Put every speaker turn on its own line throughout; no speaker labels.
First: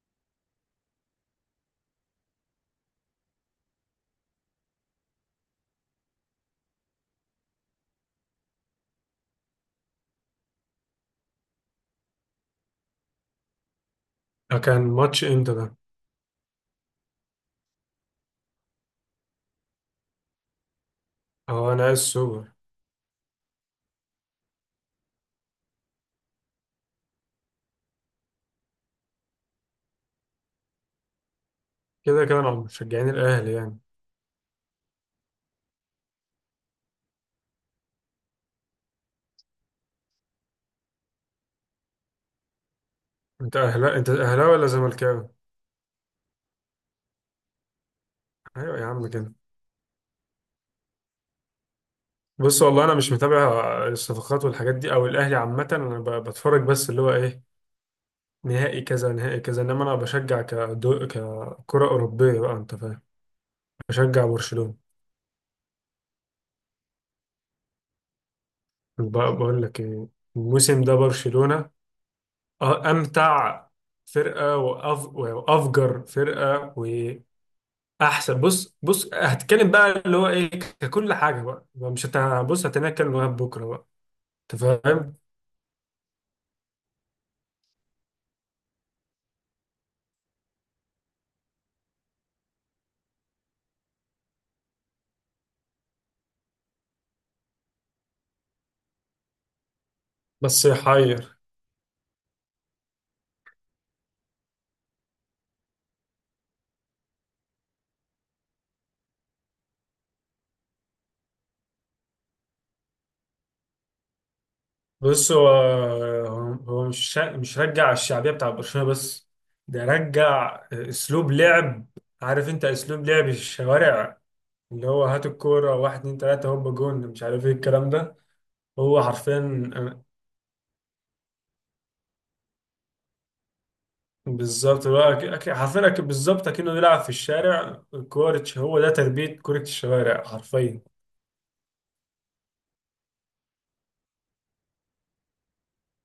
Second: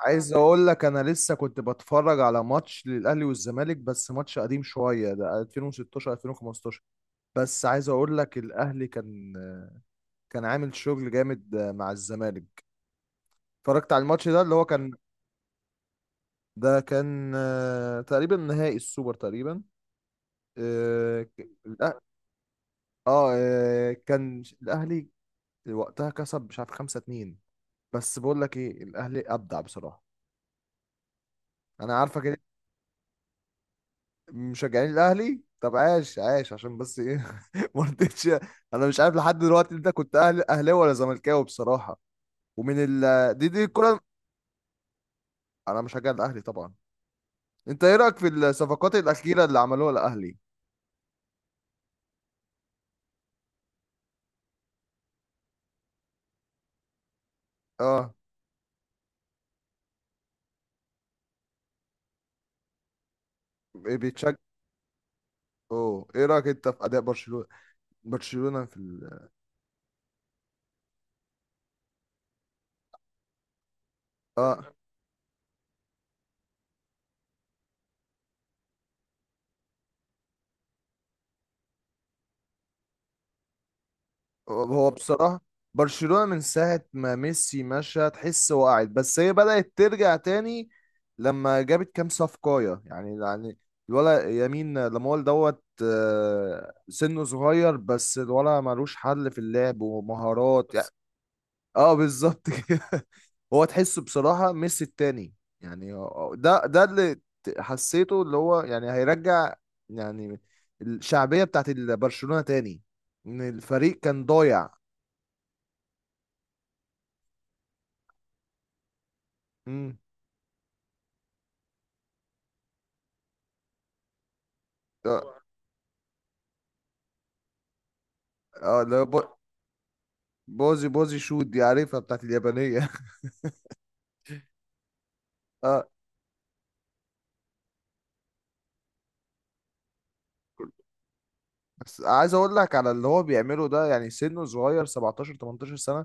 عايز اقول لك انا لسه كنت بتفرج على ماتش للاهلي والزمالك، بس ماتش قديم شويه ده 2016 2015. بس عايز اقول لك الاهلي كان عامل شغل جامد مع الزمالك. اتفرجت على الماتش ده اللي
آه،
هو
كان
كان
ماتش امتى ده؟
ده كان، تقريبا نهائي السوبر تقريبا. اه ك-
اه انا عايز
الأه-
سوبر.
كان الاهلي وقتها كسب مش عارف 5-2. بس بقول لك ايه، الاهلي ابدع بصراحه. انا
كده
عارفك
كده انا مشجعين الاهلي يعني.
مشجعين الاهلي. طب عاش عاش عشان بس ايه ما رضيتش. انا مش عارف لحد دلوقتي انت كنت اهلاوي ولا زملكاوي بصراحه. ومن ال دي
انت
دي
اهلا
الكره.
انت اهلاوي ولا زملكاوي؟
انا مشجع الاهلي طبعا. انت ايه رايك في
ايوه يا
الصفقات
عم كده.
الاخيره اللي عملوها الاهلي؟
بص والله انا مش متابع الصفقات والحاجات دي او الاهلي عامة. انا بتفرج بس اللي هو ايه
اه.
نهائي كذا نهائي كذا، انما انا بشجع ككرة اوروبية بقى، انت فاهم.
إيه
بشجع
بيتشجع.
برشلونة.
اوه، ايه رايك انت في اداء برشلونه؟ برشلونه في ال...
وبقى بقول لك ايه، الموسم ده برشلونة امتع فرقة
اه.
وافجر فرقة احسن. بص بص هتتكلم بقى اللي هو ايه ككل حاجه بقى. مش هت بص هتناكل لغايه بكره بقى، انت
هو
فاهم.
بصراحة برشلونة من ساعة ما ميسي مشى تحس وقعت، بس هي بدأت ترجع تاني لما جابت كام صفقاية، يعني الولا يمين لامول دوت، سنه صغير بس الولا ملوش حل في اللعب
بس
ومهارات، يعني بس.
يحير.
اه بالظبط كده. هو تحسه بصراحة ميسي التاني، يعني ده اللي حسيته، اللي هو يعني هيرجع يعني الشعبية بتاعت برشلونة تاني. ان الفريق كان ضايع.
بص هو هو مش رجع الشعبيه بتاع برشلونه بس، ده
امم.
رجع اسلوب لعب. عارف انت اسلوب لعب الشوارع، اللي هو هات
اه
الكوره واحد اتنين تلاته هوب جون مش عارف ايه الكلام ده.
آه، اللي
هو
هو
حرفيا
بوزي بوزي شوت، دي عارفها، بتاعت اليابانية.
بالظبط، هو حرفيا
اه،
بالظبط اكنه بيلعب في الشارع كورة. هو ده تربيه كره الشوارع حرفيا.
بس عايز اقول لك على اللي هو بيعمله ده، يعني سنه صغير 17 18 سنة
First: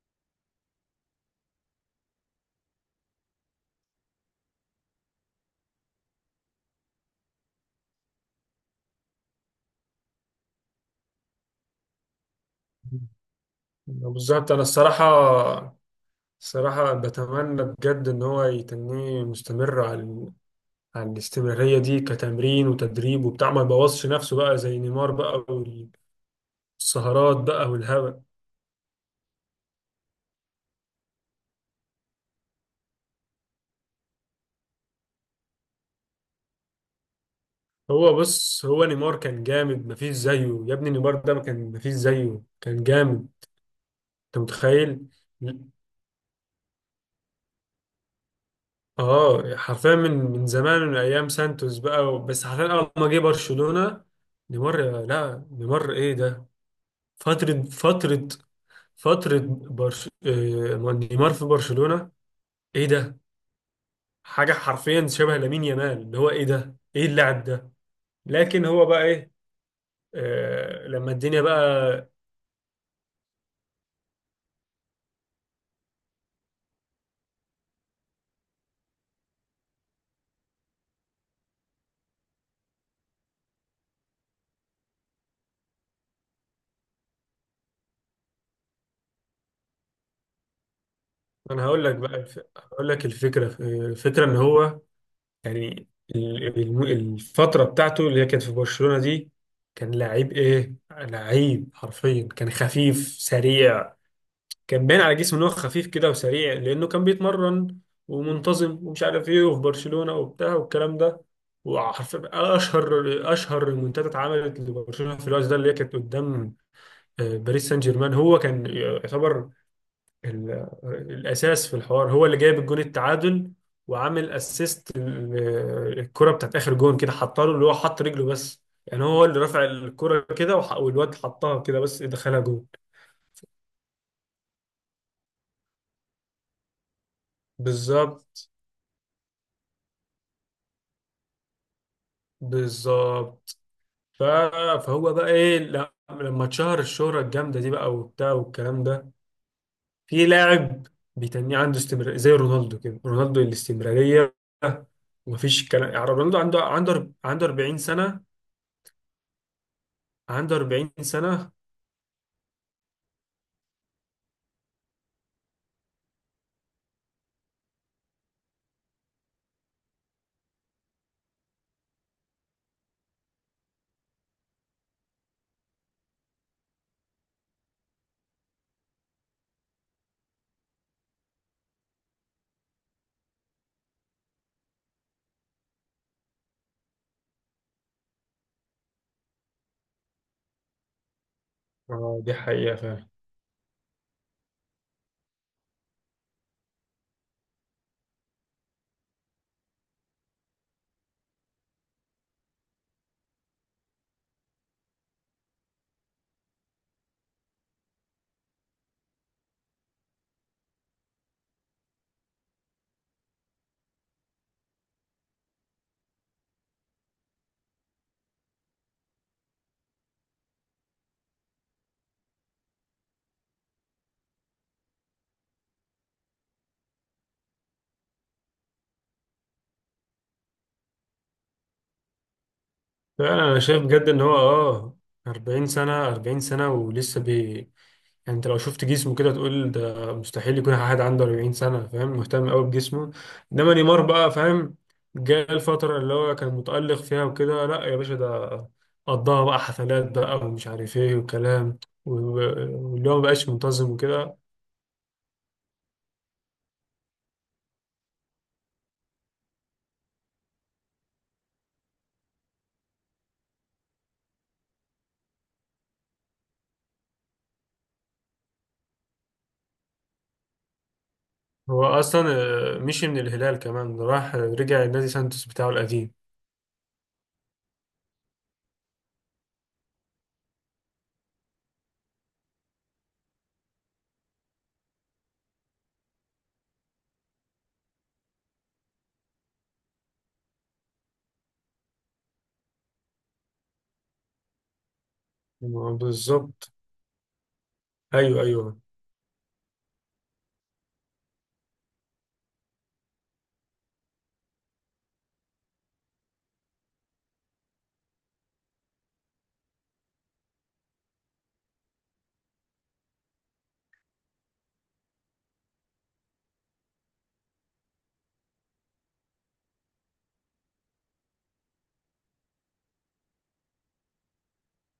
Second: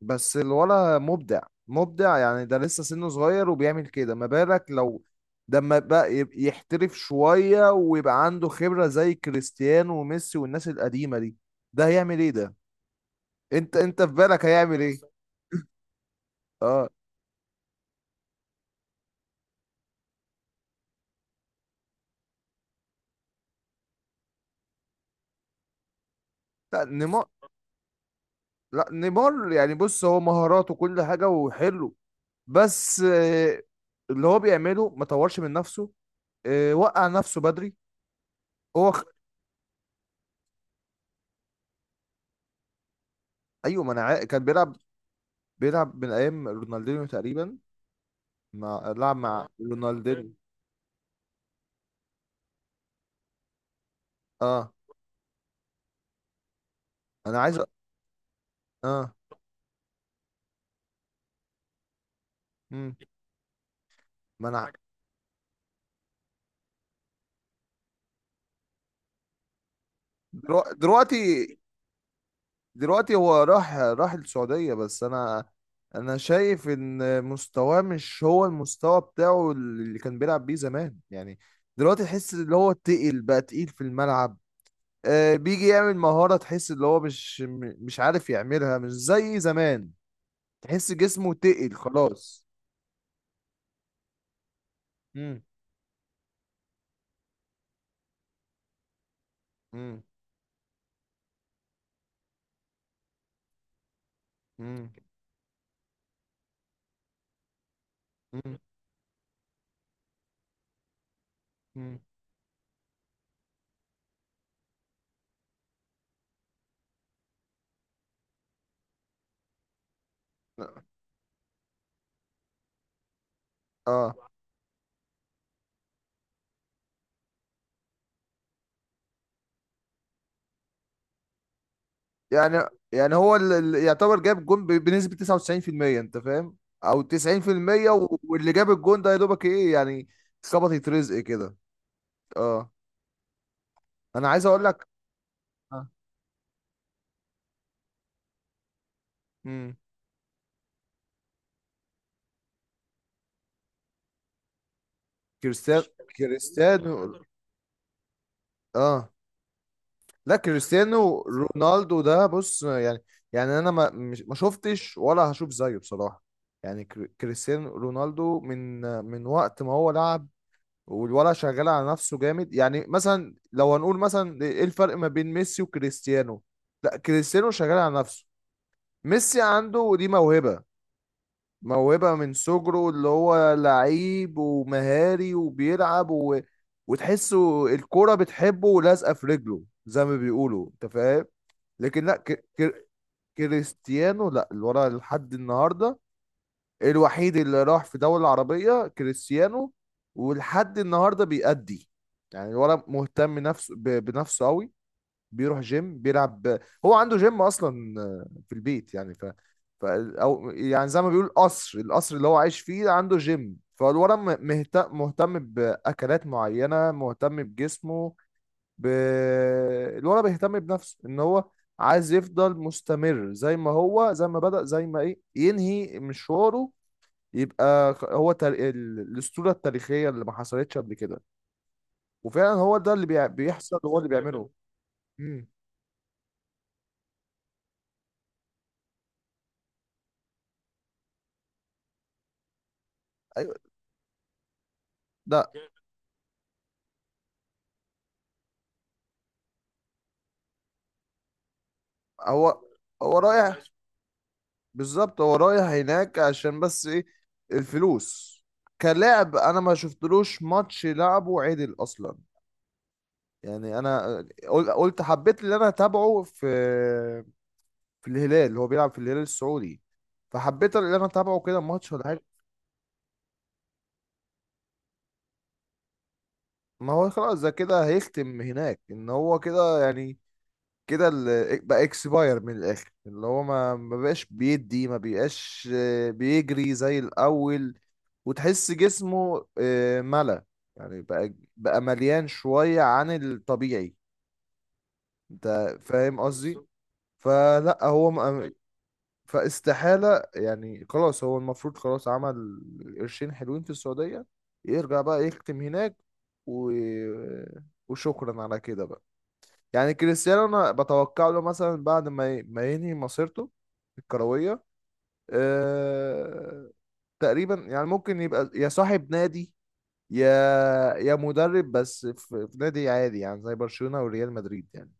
بس الولا مبدع. مبدع يعني، ده لسه سنه صغير وبيعمل كده، ما بالك لو ده لما بقى يحترف شوية ويبقى عنده خبرة زي كريستيانو وميسي والناس القديمة دي. ده هيعمل ايه ده؟ انت في بالك
بالظبط انا
هيعمل ايه؟ اه.
الصراحه بتمنى بجد ان هو يتنيه مستمر على الاستمراريه دي كتمرين وتدريب وبتاع، ما يبوظش نفسه بقى زي نيمار بقى
لا نيمار.
والسهرات بقى والهبل.
لا نيمار يعني، بص هو مهاراته كل حاجة وحلو، بس اللي هو بيعمله ما طورش من نفسه، وقع نفسه بدري.
هو بص، هو
هو خ...
نيمار كان جامد مفيش زيه يا ابني. نيمار ده ما كان مفيش زيه، كان جامد.
ايوه، ما انا
انت
كان بيلعب.
متخيل.
بيلعب من ايام رونالدينيو تقريبا، مع لعب مع
اه حرفيا من
رونالدينيو.
من زمان، من ايام سانتوس بقى، بس حرفيا اول ما جه برشلونه
اه
نيمار، لا نيمار ايه ده.
انا عايز
فترة فترة
اه
فترة برش... آه، نيمار في برشلونة، ايه
مم.
ده؟
ما
حاجة
انا حاجة.
حرفيا شبه لامين يامال. اللي هو ايه ده؟ ايه اللاعب ده؟ لكن هو بقى ايه؟
درو-
آه لما
دلوقتي
الدنيا بقى.
دلوقتي هو راح السعودية، بس انا شايف ان مستواه مش هو المستوى بتاعه اللي كان بيلعب بيه زمان يعني. دلوقتي تحس اللي هو تقل بقى، تقيل في الملعب. بيجي يعمل مهارة تحس اللي هو مش عارف يعملها، مش زي زمان. تحس جسمه
انا
تقل خلاص.
هقول لك الفكرة، الفكرة ان هو
امم.
يعني الفترة بتاعته اللي هي كانت في برشلونة دي، كان
مم.
لعيب ايه؟ لعيب حرفيا، كان خفيف سريع. كان
مم.
باين على جسمه ان هو خفيف كده وسريع لانه كان بيتمرن
مم.
ومنتظم ومش عارف ايه، وفي برشلونة وبتاع والكلام ده.
مم.
وحرفيا اشهر المنتدى اتعملت لبرشلونة في الوقت ده، اللي هي كانت قدام باريس سان جيرمان. هو كان يعتبر ال- الاساس في الحوار، هو اللي جايب الجون التعادل،
اه.
وعامل اسيست الكرة بتاعت اخر جون كده، حطها له اللي هو حط رجله بس، يعني هو اللي رفع الكرة كده والواد حطها كده بس دخلها
يعني
جون.
يعني هو اللي يعتبر جاب جون بنسبة 99%، انت فاهم، او 90%.
بالظبط.
واللي جاب الجون ده يا دوبك ايه يعني. خبطت رزق كده. اه
بالظبط. ف-
انا عايز اقول لك.
فهو بقى ايه
آه.
لما اتشهر الشهرة الجامدة دي بقى وبتاع والكلام ده،
مم.
في لاعب بيتنيه عنده استمرارية زي رونالدو كده. رونالدو الاستمرارية ومفيش
كريستيانو.
كلام. يعني رونالدو عنده
كريستيانو.
عنده عنده 40 سنة.
اه، لا
عنده 40
كريستيانو
سنة.
رونالدو ده، بص يعني، يعني انا ما شفتش ولا هشوف زيه بصراحة. يعني كريستيانو رونالدو من وقت ما هو لعب، والولا شغال على نفسه جامد. يعني مثلا لو هنقول مثلا ايه الفرق ما بين ميسي وكريستيانو، لا كريستيانو شغال على نفسه، ميسي عنده دي موهبة. موهبة من صغره، اللي هو لعيب ومهاري وبيلعب وتحسه الكرة بتحبه ولازقة في رجله زي ما بيقولوا، انت فاهم. لكن لا
اه دي حقيقة فعلا.
كريستيانو لا، اللي ورا لحد النهارده، الوحيد اللي راح في دولة عربية كريستيانو. ولحد النهارده بيأدي، يعني الولد مهتم نفسه بنفسه قوي. بيروح جيم، بيلعب. هو عنده جيم اصلا في البيت، يعني ف... ف او يعني زي ما بيقول القصر اللي هو عايش فيه عنده جيم. فالولد مهتم باكلات معينه، مهتم بجسمه ب... الولد بيهتم بنفسه ان هو عايز يفضل مستمر زي ما هو، زي ما بدأ، زي ما ايه ينهي مشواره. يبقى خ- هو تار... ال- الأسطورة التاريخية اللي ما حصلتش قبل كده. وفعلا هو ده اللي
فعلا انا
بيحصل،
شايف
وهو اللي
بجد ان هو
بيعمله.
اه
امم.
40 سنة، 40 سنة ولسه بي. يعني انت لو شفت جسمه كده تقول ده مستحيل يكون حد عنده 40 سنة. فاهم، مهتم قوي بجسمه.
ايوه.
انما نيمار بقى فاهم،
ده
جاء الفترة اللي هو كان متألق فيها وكده، لا يا باشا ده قضاها بقى حفلات بقى ومش عارف ايه وكلام، و-
هو
و- واللي
هو
هو مبقاش
رايح.
منتظم وكده.
بالظبط هو رايح هناك عشان بس ايه، الفلوس. كلاعب انا ما شفتلوش ماتش لعبه عدل اصلا، يعني انا قلت حبيت اللي انا اتابعه في الهلال، هو بيلعب في الهلال السعودي. فحبيت ان انا اتابعه كده
هو
ماتش ولا
اصلا
حاجه.
مشي من الهلال كمان راح رجع النادي سانتوس بتاعه القديم.
ما هو خلاص ده كده هيختم هناك، ان هو كده يعني. كده ال- إيه، بقى اكسباير من الاخر، اللي هو ما بقاش بيدي، ما بقاش، بيجري زي الاول. وتحس جسمه، ملى. يعني بقى مليان شويه عن الطبيعي، انت فاهم قصدي.
بالظبط.
فلا هو
ايوه ايوه.
فاستحالة، يعني خلاص هو المفروض خلاص عمل قرشين حلوين في السعودية، يرجع بقى يختم هناك و... وشكرا على كده بقى. يعني كريستيانو انا بتوقع له مثلا بعد ما ما ينهي مسيرته الكروية، أه... تقريبا يعني ممكن يبقى يا صاحب نادي يا مدرب. بس في نادي عادي يعني زي برشلونة وريال مدريد يعني.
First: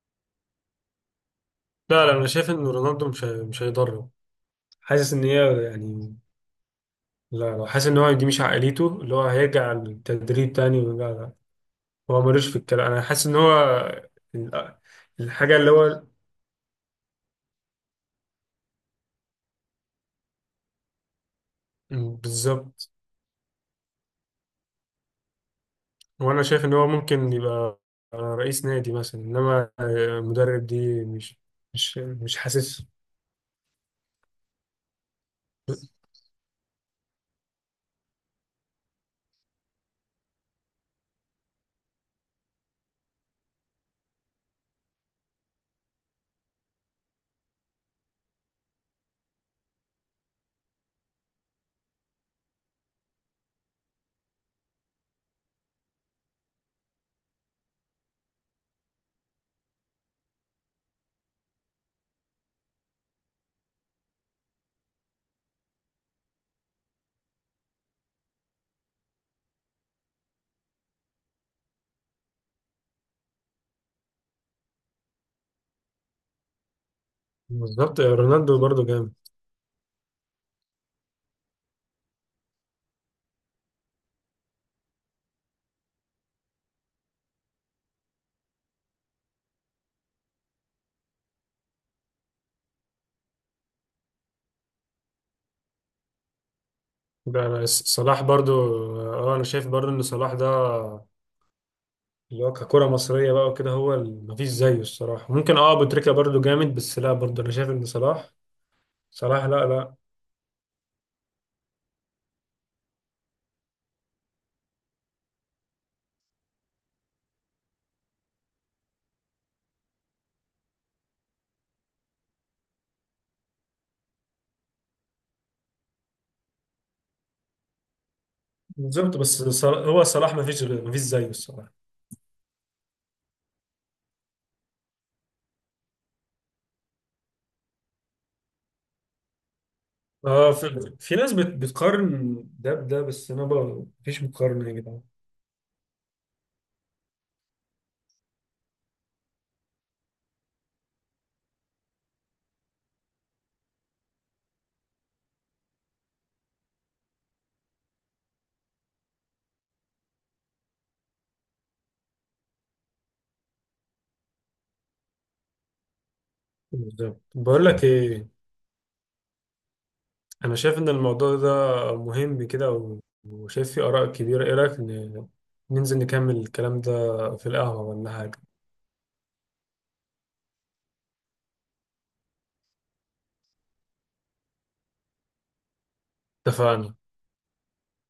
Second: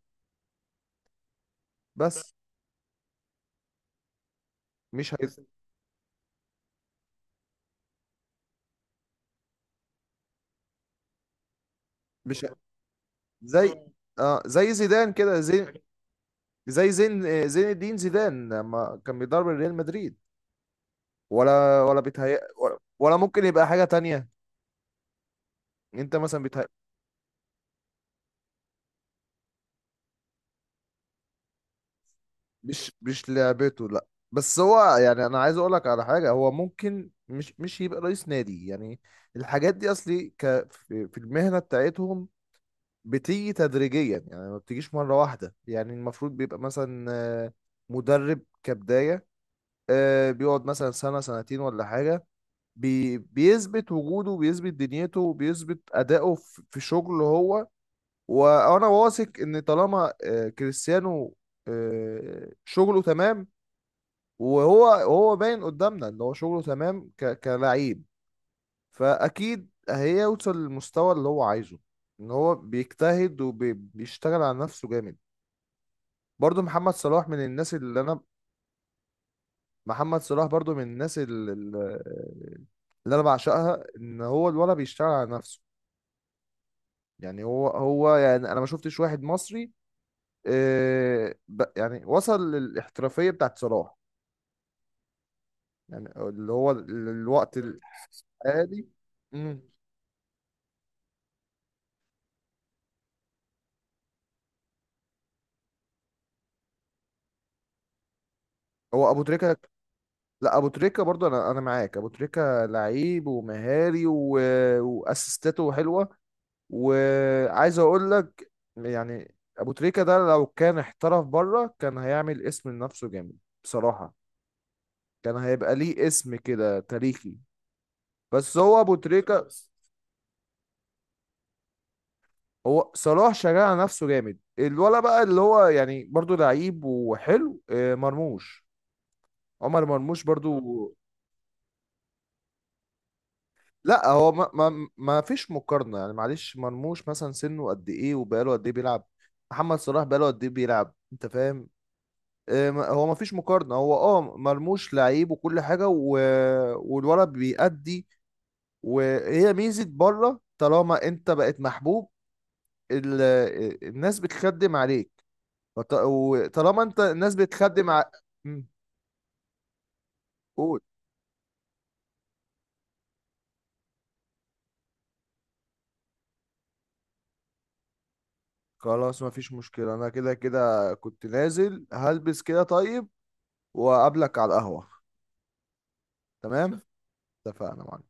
لا لا انا
بس
شايف ان رونالدو مش هيضره.
مش
حاسس ان
هي...
هي يعني، لا لا، حاسس ان هو دي مش عقليته اللي هو هيرجع للتدريب تاني ولا لا. هو
مش
ملوش
هي...
في الكلام، انا حاسس ان هو
زي اه زي
ال-
زيدان كده،
الحاجه
زي
اللي هو
زي زين الدين زيدان لما كان بيدرب ريال مدريد. ولا بيتهيأ، ولا,
بالظبط.
ولا ممكن يبقى حاجة تانية. انت مثلا
وانا شايف
بيتهيأ.
ان هو ممكن يبقى رئيس نادي مثلا، انما مدرب دي مش حاسس.
مش لعبته. لا بس هو يعني انا عايز اقول لك على حاجة، هو ممكن مش يبقى رئيس نادي يعني. الحاجات دي اصلي في المهنة بتاعتهم بتيجي تدريجيا، يعني ما بتجيش مرة واحدة، يعني المفروض بيبقى مثلا آه، مدرب كبداية، بيقعد مثلا سنة سنتين ولا حاجة. بيثبت وجوده، وبيثبت دنيته، وبيثبت أدائه في شغله هو. وأنا واثق إن طالما كريستيانو شغله تمام، وهو باين قدامنا إن هو شغله تمام كلاعب. فأكيد هيوصل للمستوى اللي هو عايزه، إن هو بيجتهد وبيشتغل على نفسه جامد. برضو محمد صلاح من الناس اللي
بالظبط
أنا
رونالدو برضو جامد.
محمد صلاح برضو من الناس اللي أنا بعشقها إن هو الولد بيشتغل على نفسه. يعني هو يعني انا ما شفتش واحد مصري، يعني وصل للاحترافية بتاعت صلاح، يعني اللي هو الوقت
ده صلاح برضو.
الحالي.
اه انا
مم.
شايف برضو ان صلاح ده اللي هو ككرة مصرية بقى وكده، هو مفيش زيه الصراحة. ممكن اه أبو تريكة برضه جامد، بس لا برضه أنا شايف إن صلاح،
هو ابو
صلاح،
تريكة.
لا لا.
لا ابو تريكة برضه، انا معاك ابو تريكة لعيب ومهاري واسيستاته حلوة. وعايز اقول لك، يعني ابو تريكة ده لو كان احترف بره كان هيعمل اسم لنفسه جامد بصراحة، كان هيبقى ليه اسم كده تاريخي. بس هو ابو
بالظبط بس
تريكة.
صلاح، هو صلاح مفيش غير- مفيش زيه الصراحة.
هو صلاح شغال على نفسه جامد. الولا بقى اللي هو يعني برضو لعيب وحلو، عمر مرموش
اه
برضو.
في ناس بتقارن ده بده، بس أنا بقى
لا
مفيش
هو ما,
مقارنة يا
ما,
جدعان.
ما فيش مقارنة، يعني معلش مرموش مثلا سنه قد ايه وبقاله قد ايه بيلعب، محمد صلاح بقاله قد ايه بيلعب، انت فاهم. هو ما فيش مقارنة. هو مرموش لعيب وكل حاجة والولد بيأدي. وهي ميزة بره، طالما انت بقت محبوب ال... الناس بتخدم عليك، وطالما انت
بالظبط.
الناس
بقول لك
بتخدم
إيه،
مم.
أنا شايف
قول
إن الموضوع ده مهم كده، وشايف فيه آراء كبيرة. إيه رأيك ننزل نكمل الكلام ده في القهوة ولا حاجة؟
خلاص. ما فيش مشكلة. انا كده كده كنت نازل هلبس كده. طيب وأقابلك على القهوة. تمام.
اتفقنا.
اتفقنا معاك.